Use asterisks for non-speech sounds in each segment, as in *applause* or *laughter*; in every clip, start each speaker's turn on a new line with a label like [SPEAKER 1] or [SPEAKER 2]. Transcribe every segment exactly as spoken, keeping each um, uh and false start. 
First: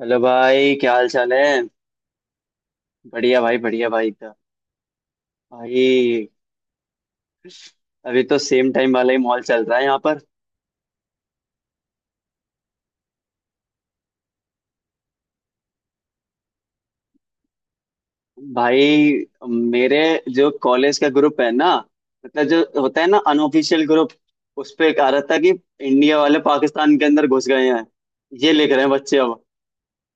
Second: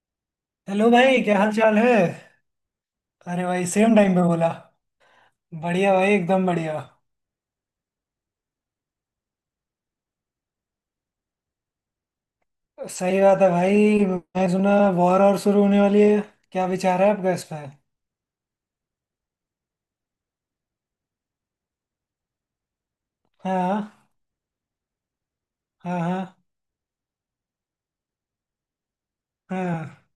[SPEAKER 1] Hello भाई,
[SPEAKER 2] hello
[SPEAKER 1] क्या हाल
[SPEAKER 2] भाई,
[SPEAKER 1] चाल
[SPEAKER 2] क्या
[SPEAKER 1] है।
[SPEAKER 2] हाल चाल है।
[SPEAKER 1] बढ़िया
[SPEAKER 2] अरे
[SPEAKER 1] भाई,
[SPEAKER 2] भाई,
[SPEAKER 1] बढ़िया
[SPEAKER 2] सेम
[SPEAKER 1] भाई
[SPEAKER 2] टाइम पे
[SPEAKER 1] एकदम।
[SPEAKER 2] बोला। बढ़िया भाई,
[SPEAKER 1] भाई,
[SPEAKER 2] एकदम बढ़िया।
[SPEAKER 1] अभी तो सेम टाइम वाला ही मॉल चल रहा है यहाँ पर।
[SPEAKER 2] सही बात है भाई, मैं सुना वॉर और शुरू होने वाली है। क्या विचार है आपका इस पर।
[SPEAKER 1] भाई मेरे जो कॉलेज का ग्रुप है ना, मतलब जो होता है ना अनऑफिशियल
[SPEAKER 2] हाँ।
[SPEAKER 1] ग्रुप, उस पे एक आ रहा था कि
[SPEAKER 2] हाँ।
[SPEAKER 1] इंडिया वाले
[SPEAKER 2] हाँ।
[SPEAKER 1] पाकिस्तान के अंदर घुस गए हैं। ये लिख रहे हैं बच्चे अब
[SPEAKER 2] हाँ।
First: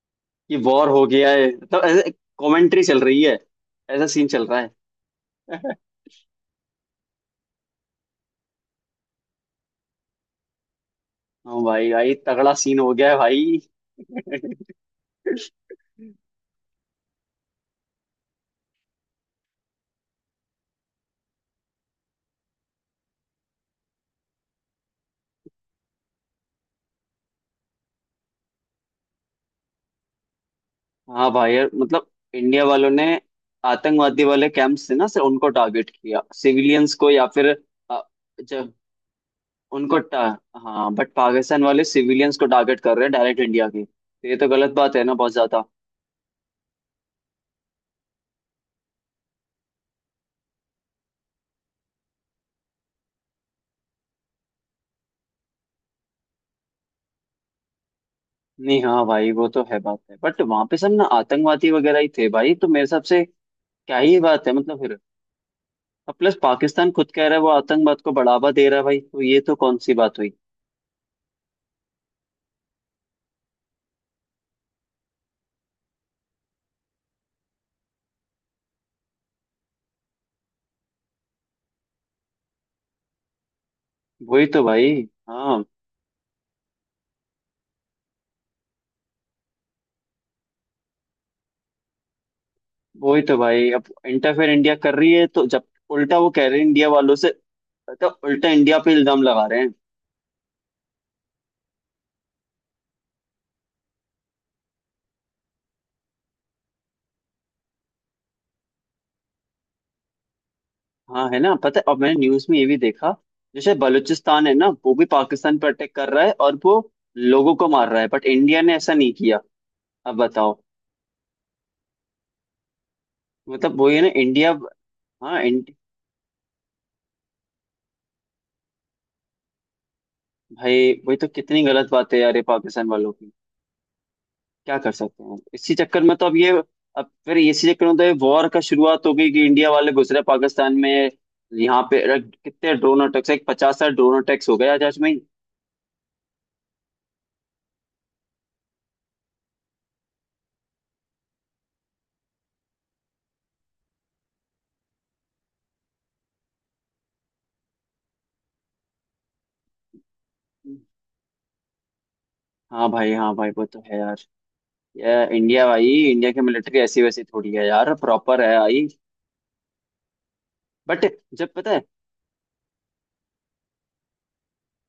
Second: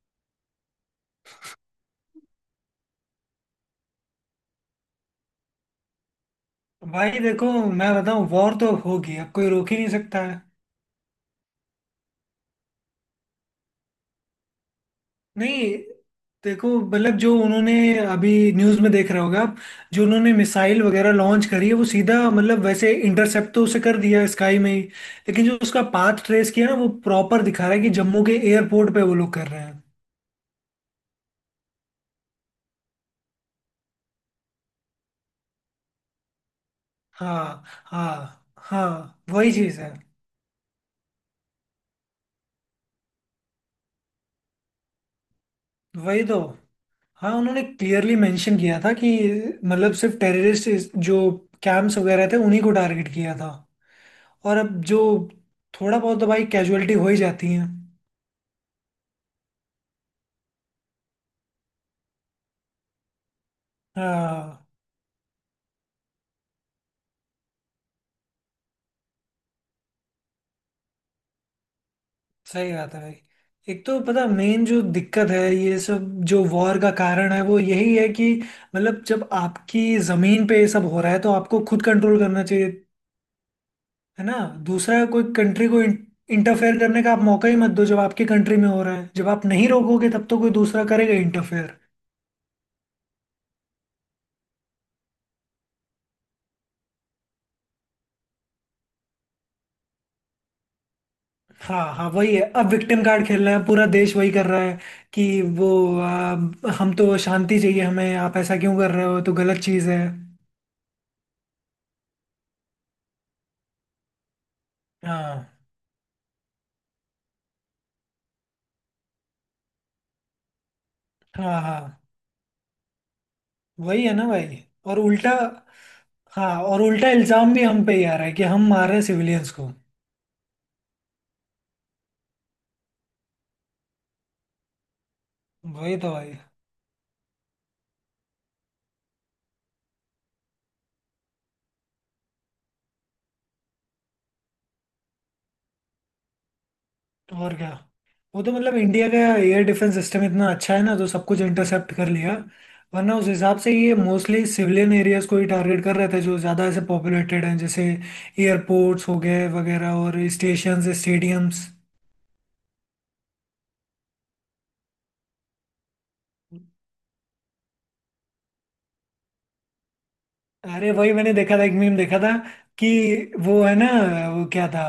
[SPEAKER 1] कि वॉर हो गया है, मतलब ऐसे कमेंट्री चल रही है, ऐसा सीन चल रहा है। *laughs*
[SPEAKER 2] भाई देखो, मैं बताऊँ वॉर तो होगी, अब कोई रोक ही नहीं सकता है।
[SPEAKER 1] हाँ भाई भाई, तगड़ा सीन हो गया है भाई। *laughs*
[SPEAKER 2] नहीं, देखो, मतलब जो उन्होंने, अभी न्यूज में देख रहे होगा आप, जो उन्होंने मिसाइल वगैरह लॉन्च करी है वो सीधा मतलब वैसे इंटरसेप्ट तो उसे कर दिया स्काई में ही, लेकिन जो उसका पाथ ट्रेस किया ना वो प्रॉपर दिखा रहा है कि जम्मू के एयरपोर्ट पे वो लोग कर रहे हैं।
[SPEAKER 1] हाँ भाई यार, मतलब इंडिया वालों ने आतंकवादी वाले कैंप्स थे ना से उनको टारगेट किया, सिविलियंस को या फिर
[SPEAKER 2] हाँ
[SPEAKER 1] अ,
[SPEAKER 2] हाँ,
[SPEAKER 1] जब
[SPEAKER 2] हाँ वही चीज है।
[SPEAKER 1] उनको टा, हाँ बट पाकिस्तान वाले सिविलियंस को टारगेट कर रहे हैं डायरेक्ट इंडिया की, तो ये तो गलत बात है ना बहुत ज्यादा।
[SPEAKER 2] वही तो। हाँ, उन्होंने क्लियरली मेंशन किया था कि मतलब सिर्फ टेररिस्ट जो कैंप्स वगैरह थे उन्हीं को टारगेट किया था। और अब जो, थोड़ा बहुत तो भाई कैजुअलिटी हो ही जाती है।
[SPEAKER 1] नहीं, हाँ भाई वो तो है बात है बट वहां पे सब ना आतंकवादी वगैरह ही थे भाई, तो मेरे हिसाब से क्या ही बात है
[SPEAKER 2] हाँ,
[SPEAKER 1] मतलब फिर। अब प्लस पाकिस्तान खुद कह रहा है वो आतंकवाद को बढ़ावा दे रहा है भाई, तो ये तो कौन सी बात हुई।
[SPEAKER 2] सही बात है भाई। एक तो पता, मेन जो दिक्कत है ये सब, जो वॉर का कारण है वो यही है कि मतलब जब आपकी जमीन पे ये सब हो रहा है तो आपको खुद कंट्रोल करना चाहिए, है ना।
[SPEAKER 1] वही तो भाई।
[SPEAKER 2] दूसरा कोई
[SPEAKER 1] हाँ
[SPEAKER 2] कंट्री को इंटरफेयर करने का आप मौका ही मत दो। जब आपकी कंट्री में हो रहा है, जब आप नहीं रोकोगे तब तो कोई दूसरा करेगा इंटरफेयर।
[SPEAKER 1] वही तो भाई, अब इंटरफेयर इंडिया कर रही है तो जब उल्टा वो कह रहे हैं इंडिया वालों से, मतलब उल्टा इंडिया पे इल्जाम लगा रहे हैं।
[SPEAKER 2] हाँ हाँ, वही है, अब विक्टिम कार्ड खेल रहे हैं, पूरा देश वही कर रहा है कि वो आ, हम तो शांति चाहिए हमें, आप ऐसा क्यों कर रहे हो, तो गलत चीज़ है।
[SPEAKER 1] हाँ है ना, पता है अब मैंने न्यूज में ये भी देखा, जैसे बलूचिस्तान है ना वो भी
[SPEAKER 2] हाँ
[SPEAKER 1] पाकिस्तान पर अटैक कर रहा है और वो लोगों को मार रहा है, बट इंडिया ने ऐसा नहीं किया। अब बताओ,
[SPEAKER 2] हाँ, हाँ
[SPEAKER 1] मतलब वही है
[SPEAKER 2] वही
[SPEAKER 1] ना
[SPEAKER 2] है ना
[SPEAKER 1] इंडिया।
[SPEAKER 2] भाई और उल्टा।
[SPEAKER 1] हाँ इंड...
[SPEAKER 2] हाँ और उल्टा इल्जाम भी हम पे ही आ रहा है कि हम मार रहे हैं सिविलियंस को।
[SPEAKER 1] भाई वही तो, कितनी गलत बात है यार ये पाकिस्तान वालों, क्या कर सकते हैं इसी
[SPEAKER 2] वही
[SPEAKER 1] चक्कर
[SPEAKER 2] तो
[SPEAKER 1] में तो
[SPEAKER 2] भाई।
[SPEAKER 1] अब ये, अब फिर इसी चक्कर में तो ये वॉर का शुरुआत हो गई कि इंडिया वाले घुस रहे पाकिस्तान में। यहाँ पे रख- कितने ड्रोन अटैक्स, एक पचास साठ ड्रोन अटैक्स हो गए आज, आज में ही।
[SPEAKER 2] और क्या। वो तो मतलब इंडिया का एयर डिफेंस सिस्टम इतना अच्छा है ना, तो सब कुछ इंटरसेप्ट कर लिया। वरना उस हिसाब से ये मोस्टली सिविलियन एरियाज को ही टारगेट कर रहे थे, जो ज़्यादा ऐसे पॉपुलेटेड हैं, जैसे एयरपोर्ट्स हो गए वगैरह और स्टेशंस, स्टेडियम्स।
[SPEAKER 1] हाँ भाई हाँ भाई वो तो है यार, ये इंडिया भाई, इंडिया की मिलिट्री ऐसी वैसी थोड़ी है यार, प्रॉपर है आई।
[SPEAKER 2] अरे
[SPEAKER 1] बट
[SPEAKER 2] वही, मैंने
[SPEAKER 1] जब
[SPEAKER 2] देखा था,
[SPEAKER 1] पता
[SPEAKER 2] एक
[SPEAKER 1] है।
[SPEAKER 2] मीम देखा था कि वो है ना, वो क्या था,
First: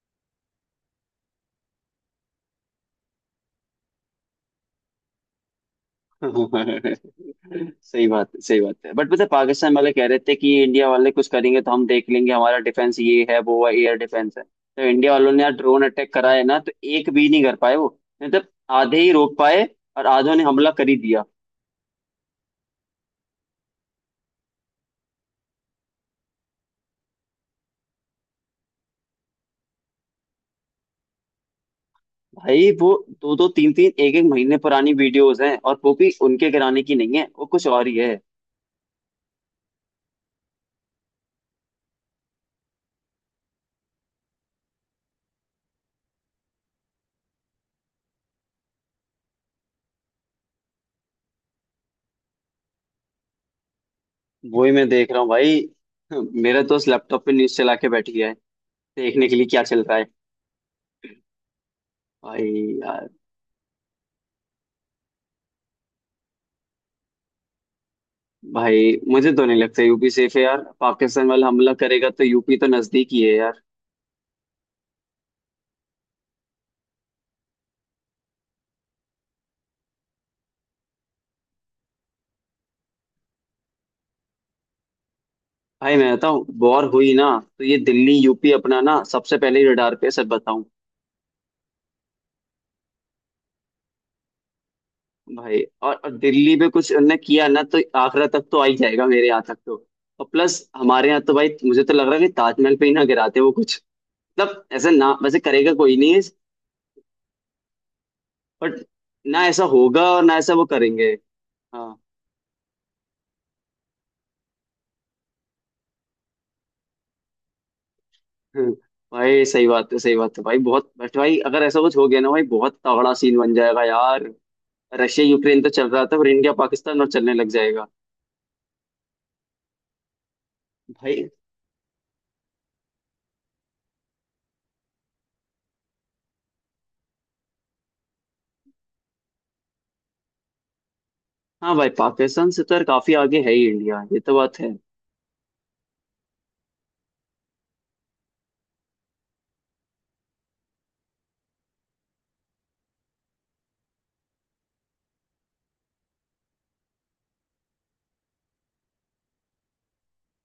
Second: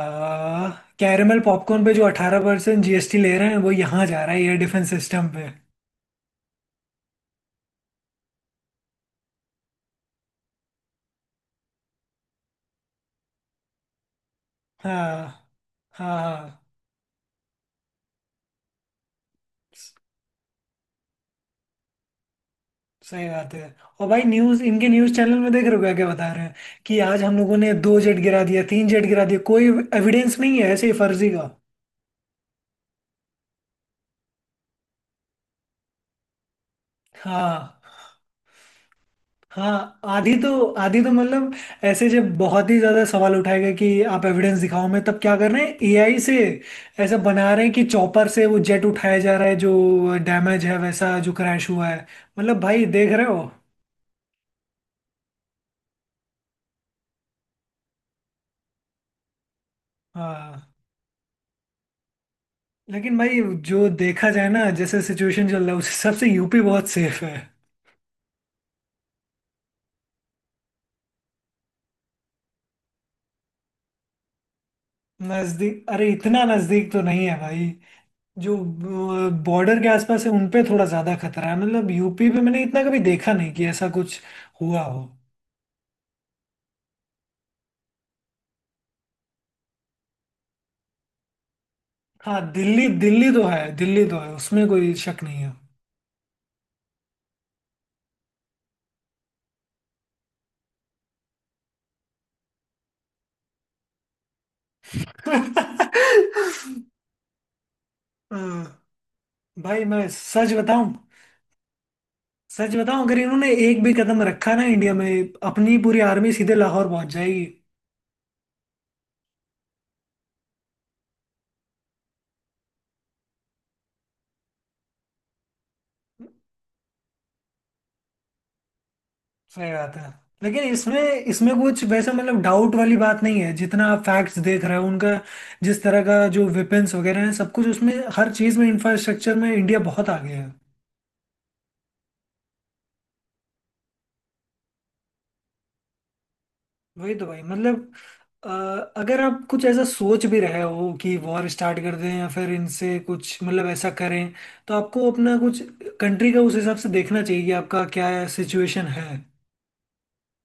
[SPEAKER 2] कैरमल पॉपकॉर्न पे जो अठारह परसेंट जी एस टी ले रहे हैं, वो यहाँ जा रहा है एयर डिफेंस सिस्टम पे।
[SPEAKER 1] *laughs* सही बात है सही बात है, बट पता है, पाकिस्तान वाले कह रहे थे कि इंडिया वाले कुछ करेंगे तो हम देख लेंगे, हमारा डिफेंस ये है वो है एयर डिफेंस है, तो इंडिया
[SPEAKER 2] हाँ।
[SPEAKER 1] वालों ने यार ड्रोन अटैक
[SPEAKER 2] हाँ।
[SPEAKER 1] करा है ना,
[SPEAKER 2] हाँ।
[SPEAKER 1] तो एक भी नहीं कर पाए वो, मतलब आधे ही रोक पाए
[SPEAKER 2] स-
[SPEAKER 1] और आधों ने हमला कर ही दिया।
[SPEAKER 2] सही बात है। और भाई न्यूज, इनके न्यूज चैनल में देख रहे हो क्या क्या बता रहे हैं, कि आज हम लोगों ने दो जेट गिरा दिया, तीन जेट गिरा दिया, कोई एविडेंस नहीं है, ऐसे ही फर्जी का।
[SPEAKER 1] भाई वो दो दो तीन तीन एक एक महीने पुरानी वीडियोस हैं और वो भी उनके गिराने की नहीं है, वो कुछ
[SPEAKER 2] हाँ।
[SPEAKER 1] और ही है।
[SPEAKER 2] हाँ, आधी तो, आधी तो मतलब, ऐसे जब बहुत ही ज्यादा सवाल उठाए गए कि आप एविडेंस दिखाओ, मैं तब क्या कर रहे हैं, ए आई से ऐसा बना रहे हैं कि चॉपर से वो जेट उठाया जा रहा है जो डैमेज है, वैसा जो क्रैश हुआ है। मतलब भाई देख रहे हो।
[SPEAKER 1] वो ही मैं देख रहा हूँ भाई। *laughs* मेरा दोस्त लैपटॉप पे न्यूज चला के बैठ गया है देखने के लिए क्या चल रहा है।
[SPEAKER 2] हाँ,
[SPEAKER 1] भाई।
[SPEAKER 2] लेकिन भाई, जो देखा जाए ना, जैसे सिचुएशन चल रहा है उस हिसाब से यू पी बहुत सेफ है।
[SPEAKER 1] भाई मुझे तो नहीं लगता यूपी सेफ है यार, पाकिस्तान वाला हमला करेगा तो यूपी तो नजदीक ही है यार।
[SPEAKER 2] नजदीक, अरे इतना नजदीक तो नहीं है भाई। जो बॉर्डर के आसपास है उनपे थोड़ा ज्यादा खतरा है, मतलब यू पी पे मैंने इतना कभी देखा नहीं कि ऐसा कुछ हुआ हो।
[SPEAKER 1] भाई मैं बताऊँ, वॉर हुई ना तो ये दिल्ली यूपी अपना ना सबसे पहले रडार पे है, सच बताऊं।
[SPEAKER 2] हाँ, दिल्ली, दिल्ली तो है, दिल्ली तो है, उसमें कोई शक नहीं है।
[SPEAKER 1] भाई और, और दिल्ली पे कुछ उनने किया ना तो आगरा तक तो आ ही जाएगा, मेरे यहाँ तक तो। और प्लस हमारे यहाँ तो भाई मुझे तो लग रहा है कि ताजमहल पे ही ना गिराते वो कुछ, मतलब ऐसा ना वैसे करेगा कोई,
[SPEAKER 2] *laughs*
[SPEAKER 1] नहीं है, बट
[SPEAKER 2] हाँ,
[SPEAKER 1] ना ऐसा
[SPEAKER 2] भाई
[SPEAKER 1] होगा
[SPEAKER 2] मैं
[SPEAKER 1] और ना
[SPEAKER 2] सच
[SPEAKER 1] ऐसा वो
[SPEAKER 2] बताऊं।
[SPEAKER 1] करेंगे। हाँ।
[SPEAKER 2] सच बताऊं, अगर इन्होंने एक भी कदम रखा ना इंडिया में, अपनी पूरी आर्मी सीधे लाहौर पहुंच जाएगी।
[SPEAKER 1] हम्म, भाई सही बात है सही बात है भाई बहुत, बट भाई अगर ऐसा कुछ हो गया ना भाई बहुत तगड़ा सीन बन जाएगा यार। रशिया यूक्रेन तो चल रहा था पर इंडिया पाकिस्तान और चलने लग जाएगा।
[SPEAKER 2] सही बात है। लेकिन इसमें
[SPEAKER 1] भाई।
[SPEAKER 2] इसमें कुछ वैसा मतलब डाउट वाली बात नहीं है, जितना आप फैक्ट्स देख रहे हो उनका, जिस तरह का जो वेपन्स वगैरह है सब कुछ उसमें, हर चीज़ में, इंफ्रास्ट्रक्चर में इंडिया बहुत आगे है।
[SPEAKER 1] हाँ भाई पाकिस्तान से तो यार काफी आगे है ही इंडिया, ये तो बात है।
[SPEAKER 2] वही तो भाई, मतलब अ, अगर आप कुछ ऐसा सोच भी रहे हो कि वॉर स्टार्ट कर दें या फिर इनसे कुछ मतलब ऐसा करें, तो आपको अपना कुछ, कंट्री का, उस हिसाब से देखना चाहिए कि आपका क्या सिचुएशन है।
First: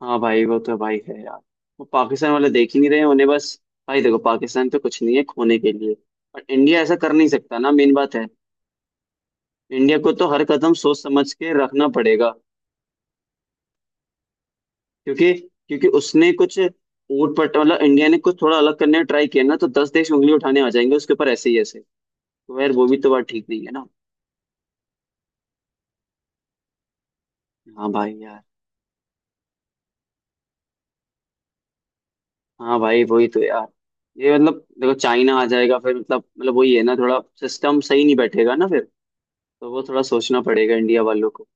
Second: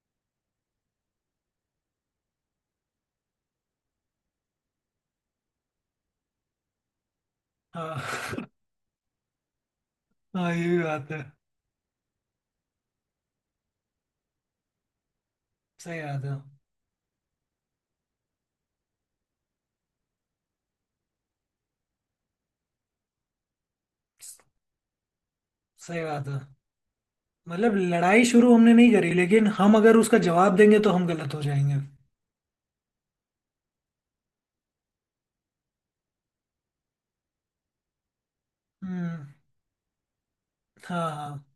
[SPEAKER 1] हाँ भाई वो तो भाई है यार, वो पाकिस्तान वाले देख ही नहीं रहे हैं, उन्हें बस। भाई देखो पाकिस्तान तो कुछ नहीं है खोने के लिए, पर इंडिया ऐसा कर नहीं सकता ना, मेन बात है।
[SPEAKER 2] हाँ। *laughs*
[SPEAKER 1] इंडिया को तो हर
[SPEAKER 2] हाँ, ये
[SPEAKER 1] कदम
[SPEAKER 2] भी
[SPEAKER 1] सोच
[SPEAKER 2] बात है।
[SPEAKER 1] समझ के रखना पड़ेगा। क्योंकि क्योंकि
[SPEAKER 2] सही बात
[SPEAKER 1] उसने
[SPEAKER 2] है।
[SPEAKER 1] कुछ ऊट पट, मतलब इंडिया ने कुछ थोड़ा अलग करने का ट्राई किया ना तो दस देश उंगली उठाने आ जाएंगे उसके ऊपर, ऐसे ही ऐसे। तो यार वो भी तो बात ठीक नहीं है ना।
[SPEAKER 2] सही बात है, मतलब
[SPEAKER 1] हाँ भाई
[SPEAKER 2] लड़ाई
[SPEAKER 1] यार।
[SPEAKER 2] शुरू हमने नहीं करी, लेकिन हम अगर उसका जवाब देंगे तो हम गलत हो जाएंगे।
[SPEAKER 1] हाँ भाई वही तो यार, ये मतलब देखो चाइना आ जाएगा फिर, मतलब मतलब वही है ना, थोड़ा सिस्टम सही नहीं बैठेगा ना फिर।
[SPEAKER 2] हम्म।
[SPEAKER 1] तो वो थोड़ा सोचना पड़ेगा इंडिया
[SPEAKER 2] हाँ
[SPEAKER 1] वालों
[SPEAKER 2] हाँ।
[SPEAKER 1] को।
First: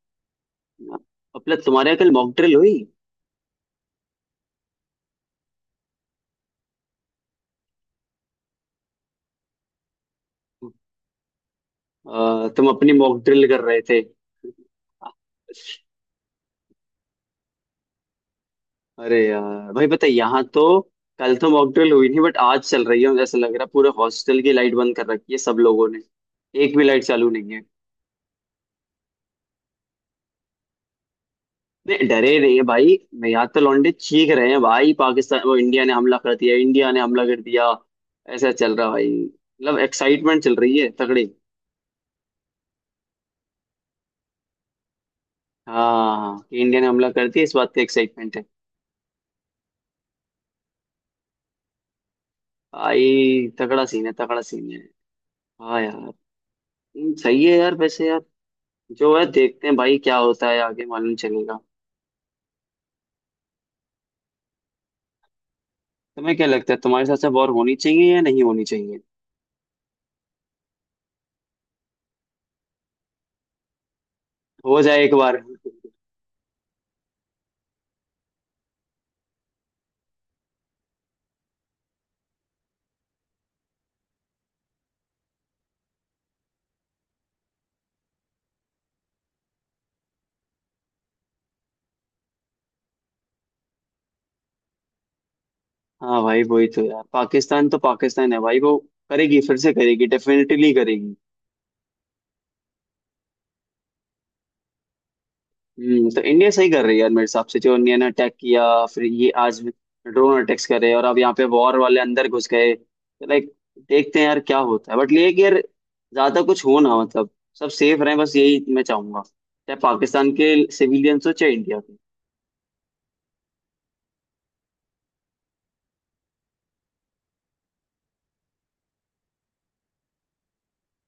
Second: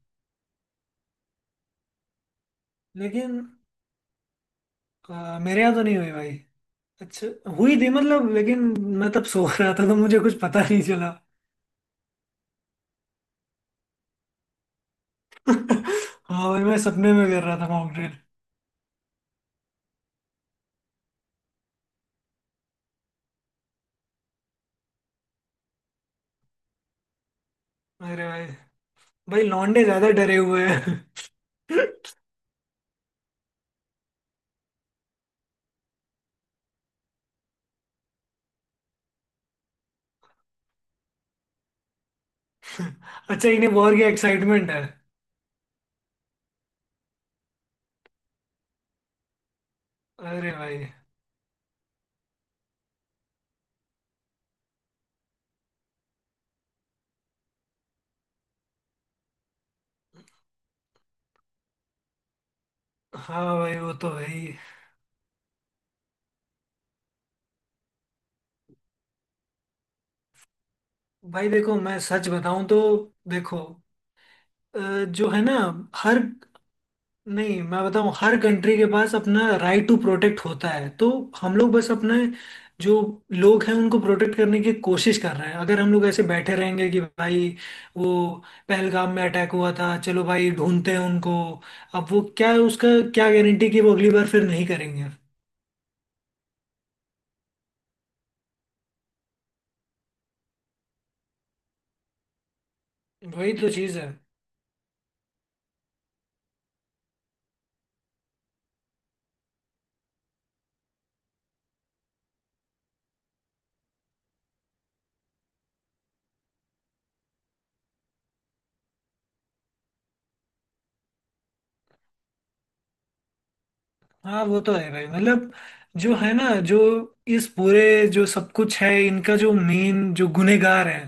[SPEAKER 1] अपना तुम्हारे यहाँ कल मॉक ड्रिल हुई?
[SPEAKER 2] लेकिन अ, मेरे यहाँ तो नहीं हुई भाई। अच्छा, हुई थी मतलब, लेकिन मैं तब सो रहा था तो मुझे कुछ पता नहीं चला।
[SPEAKER 1] अ, तुम अपनी मॉक ड्रिल कर रहे थे।
[SPEAKER 2] *laughs* हाँ भाई, मैं सपने में कर रहा था मॉकड्रिल।
[SPEAKER 1] अरे यार भाई, पता है यहाँ तो कल तो मॉकड्रिल हुई नहीं बट आज चल रही है मुझे ऐसा लग रहा है, पूरे हॉस्टल की लाइट बंद कर रखी है सब लोगों ने। एक भी लाइट चालू नहीं है।
[SPEAKER 2] अरे भाई, भाई लौंडे ज्यादा डरे हुए हैं। *laughs*
[SPEAKER 1] नहीं, डरे नहीं है भाई मैं, यहाँ तो लौंडे चीख रहे हैं भाई, पाकिस्तान वो, इंडिया ने हमला कर दिया, इंडिया ने हमला कर दिया। ऐसा चल रहा है भाई, मतलब एक्साइटमेंट चल रही है तगड़ी।
[SPEAKER 2] अच्छा, इन्हें वॉर की एक्साइटमेंट है।
[SPEAKER 1] हाँ, कि इंडिया ने हमला कर दिया, इस बात का एक्साइटमेंट है।
[SPEAKER 2] अरे भाई।
[SPEAKER 1] भाई तगड़ा सीन है तगड़ा सीन है। हाँ यार। हम्म, सही है यार वैसे यार, जो है देखते हैं भाई क्या होता है आगे मालूम चलेगा।
[SPEAKER 2] हाँ भाई, वो तो है ही।
[SPEAKER 1] तुम्हें क्या लगता है, तुम्हारे साथ से वॉर होनी चाहिए या नहीं होनी चाहिए?
[SPEAKER 2] भाई देखो, मैं सच बताऊं तो, देखो
[SPEAKER 1] हो
[SPEAKER 2] अ,
[SPEAKER 1] जाए एक
[SPEAKER 2] जो
[SPEAKER 1] बार।
[SPEAKER 2] है ना, हर, नहीं मैं बताऊं, हर कंट्री के पास अपना राइट टू प्रोटेक्ट होता है, तो हम लोग बस अपने जो लोग हैं उनको प्रोटेक्ट करने की कोशिश कर रहे हैं। अगर हम लोग ऐसे बैठे रहेंगे कि भाई वो पहलगाम में अटैक हुआ था, चलो भाई ढूंढते हैं उनको, अब वो क्या उसका, क्या गारंटी कि वो अगली बार फिर नहीं करेंगे।
[SPEAKER 1] हाँ भाई वही तो यार, पाकिस्तान तो पाकिस्तान है भाई, वो करेगी फिर से करेगी, डेफिनेटली करेगी।
[SPEAKER 2] वही तो चीज़ है।
[SPEAKER 1] हम्म, तो इंडिया सही कर रही है यार मेरे हिसाब से, जो इंडिया ने अटैक किया। फिर ये आज ड्रोन अटैक्स करे और अब यहाँ पे वॉर वाले अंदर घुस गए, तो लाइक देखते हैं यार क्या होता है। बट ये है कि यार ज्यादा कुछ हो ना, मतलब सब सेफ रहें, बस यही मैं चाहूंगा, चाहे पाकिस्तान के सिविलियंस हो चाहे इंडिया के।
[SPEAKER 2] हाँ, वो तो है भाई, मतलब जो है ना, जो इस पूरे जो सब कुछ है, इनका जो मेन जो गुनेगार है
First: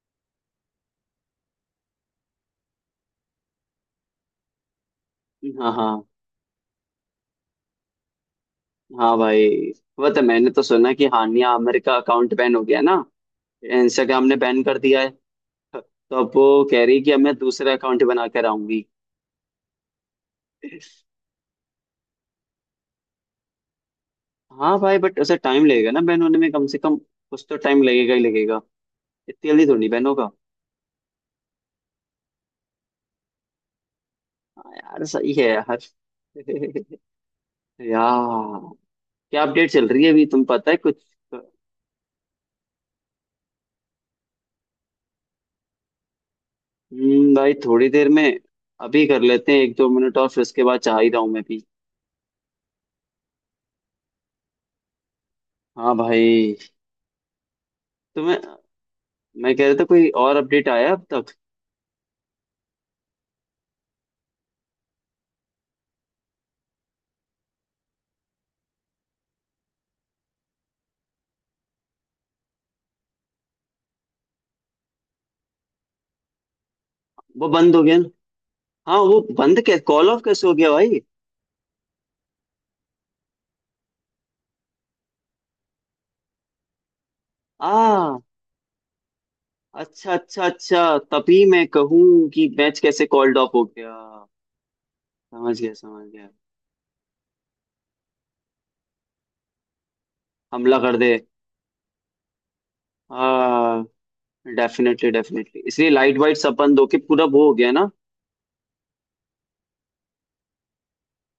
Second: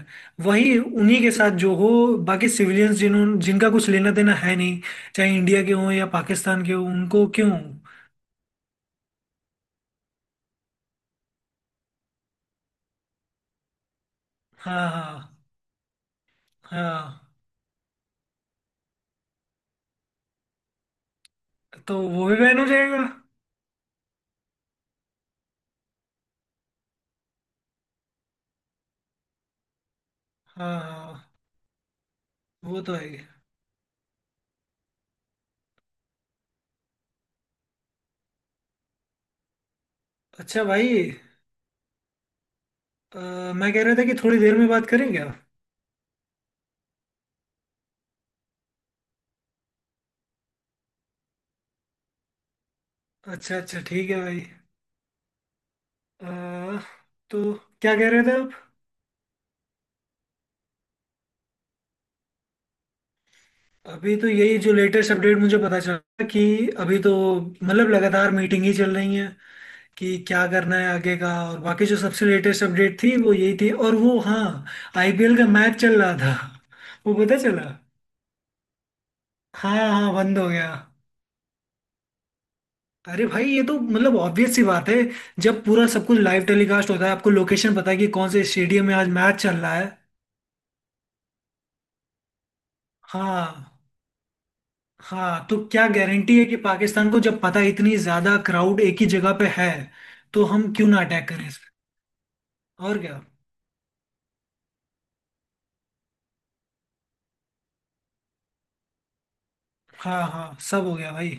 [SPEAKER 2] वही उन्हीं के साथ जो हो, बाकी सिविलियंस जिन्होंने, जिनका कुछ लेना देना है नहीं, चाहे इंडिया
[SPEAKER 1] हाँ,
[SPEAKER 2] के
[SPEAKER 1] हाँ।
[SPEAKER 2] हों या पाकिस्तान के हों, उनको क्यों।
[SPEAKER 1] हाँ भाई, वो तो मैंने तो सुना कि हानिया आमिर का अकाउंट बैन हो गया ना, इंस्टाग्राम ने बैन कर
[SPEAKER 2] हाँ
[SPEAKER 1] दिया है।
[SPEAKER 2] हाँ।
[SPEAKER 1] तो अब वो कह रही कि अब
[SPEAKER 2] हाँ
[SPEAKER 1] मैं दूसरा अकाउंट बना कर आऊंगी।
[SPEAKER 2] तो वो भी बैन हो जाएगा।
[SPEAKER 1] हाँ भाई बट उसे टाइम लगेगा ना बैन होने में, कम से कम कुछ तो टाइम लगेगा ही लगेगा। इतनी जल्दी तो नहीं बैन होगा।
[SPEAKER 2] हाँ हाँ, वो तो है ही।
[SPEAKER 1] हाँ यार सही है यार। *laughs* यार क्या अपडेट चल रही है अभी तुम,
[SPEAKER 2] अच्छा
[SPEAKER 1] पता है
[SPEAKER 2] भाई,
[SPEAKER 1] कुछ?
[SPEAKER 2] अ, मैं कह रहा था कि थोड़ी देर में बात करें क्या।
[SPEAKER 1] हम्म भाई, थोड़ी देर में। अभी कर लेते हैं एक दो मिनट और फिर उसके बाद, चाह ही रहा हूँ मैं भी।
[SPEAKER 2] अच्छा अच्छा, ठीक है भाई।
[SPEAKER 1] हाँ
[SPEAKER 2] अ,
[SPEAKER 1] भाई।
[SPEAKER 2] तो क्या कह रहे
[SPEAKER 1] तुम्हें,
[SPEAKER 2] थे।
[SPEAKER 1] मैं कह रहा था कोई और अपडेट आया अब तक?
[SPEAKER 2] अभी तो यही जो लेटेस्ट अपडेट मुझे पता चला कि अभी तो मतलब लगातार मीटिंग ही चल रही है कि क्या करना है आगे का, और बाकी जो सबसे लेटेस्ट अपडेट थी वो यही थी, और वो हाँ, आई पी एल का मैच चल रहा था वो पता
[SPEAKER 1] वो
[SPEAKER 2] चला।
[SPEAKER 1] बंद हो गया ना। हाँ वो बंद
[SPEAKER 2] हाँ
[SPEAKER 1] कै कॉल
[SPEAKER 2] हाँ,
[SPEAKER 1] ऑफ
[SPEAKER 2] बंद
[SPEAKER 1] कैसे
[SPEAKER 2] हो
[SPEAKER 1] हो
[SPEAKER 2] गया।
[SPEAKER 1] गया भाई?
[SPEAKER 2] अरे भाई, ये तो मतलब ऑब्वियस सी बात है, जब पूरा सब कुछ लाइव टेलीकास्ट होता है, आपको लोकेशन पता है कि
[SPEAKER 1] आ
[SPEAKER 2] कौन से स्टेडियम में आज मैच चल रहा है।
[SPEAKER 1] अच्छा अच्छा अच्छा, तभी मैं कहूँ कि मैच कैसे कॉल्ड ऑफ हो
[SPEAKER 2] हाँ।
[SPEAKER 1] गया।
[SPEAKER 2] हाँ,
[SPEAKER 1] समझ
[SPEAKER 2] तो
[SPEAKER 1] गया
[SPEAKER 2] क्या
[SPEAKER 1] समझ गया।
[SPEAKER 2] गारंटी है कि पाकिस्तान को, जब पता है इतनी ज्यादा क्राउड एक ही जगह पे है, तो हम
[SPEAKER 1] हमला
[SPEAKER 2] क्यों
[SPEAKER 1] कर
[SPEAKER 2] ना
[SPEAKER 1] दे।
[SPEAKER 2] अटैक करें इस पे? और क्या।
[SPEAKER 1] आ डेफिनेटली डेफिनेटली, इसलिए लाइट वाइट सब बंद होके पूरा वो हो गया ना।
[SPEAKER 2] हाँ हाँ, सब हो गया भाई।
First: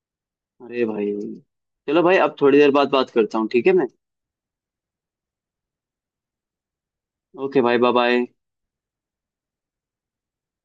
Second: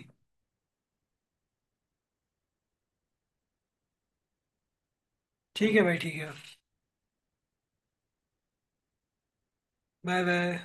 [SPEAKER 1] अरे भाई, चलो भाई अब थोड़ी देर बाद बात करता हूँ, ठीक है मैं।
[SPEAKER 2] ठीक है भाई, ठीक है।
[SPEAKER 1] ओके भाई, बाय बाय।
[SPEAKER 2] Bye bye.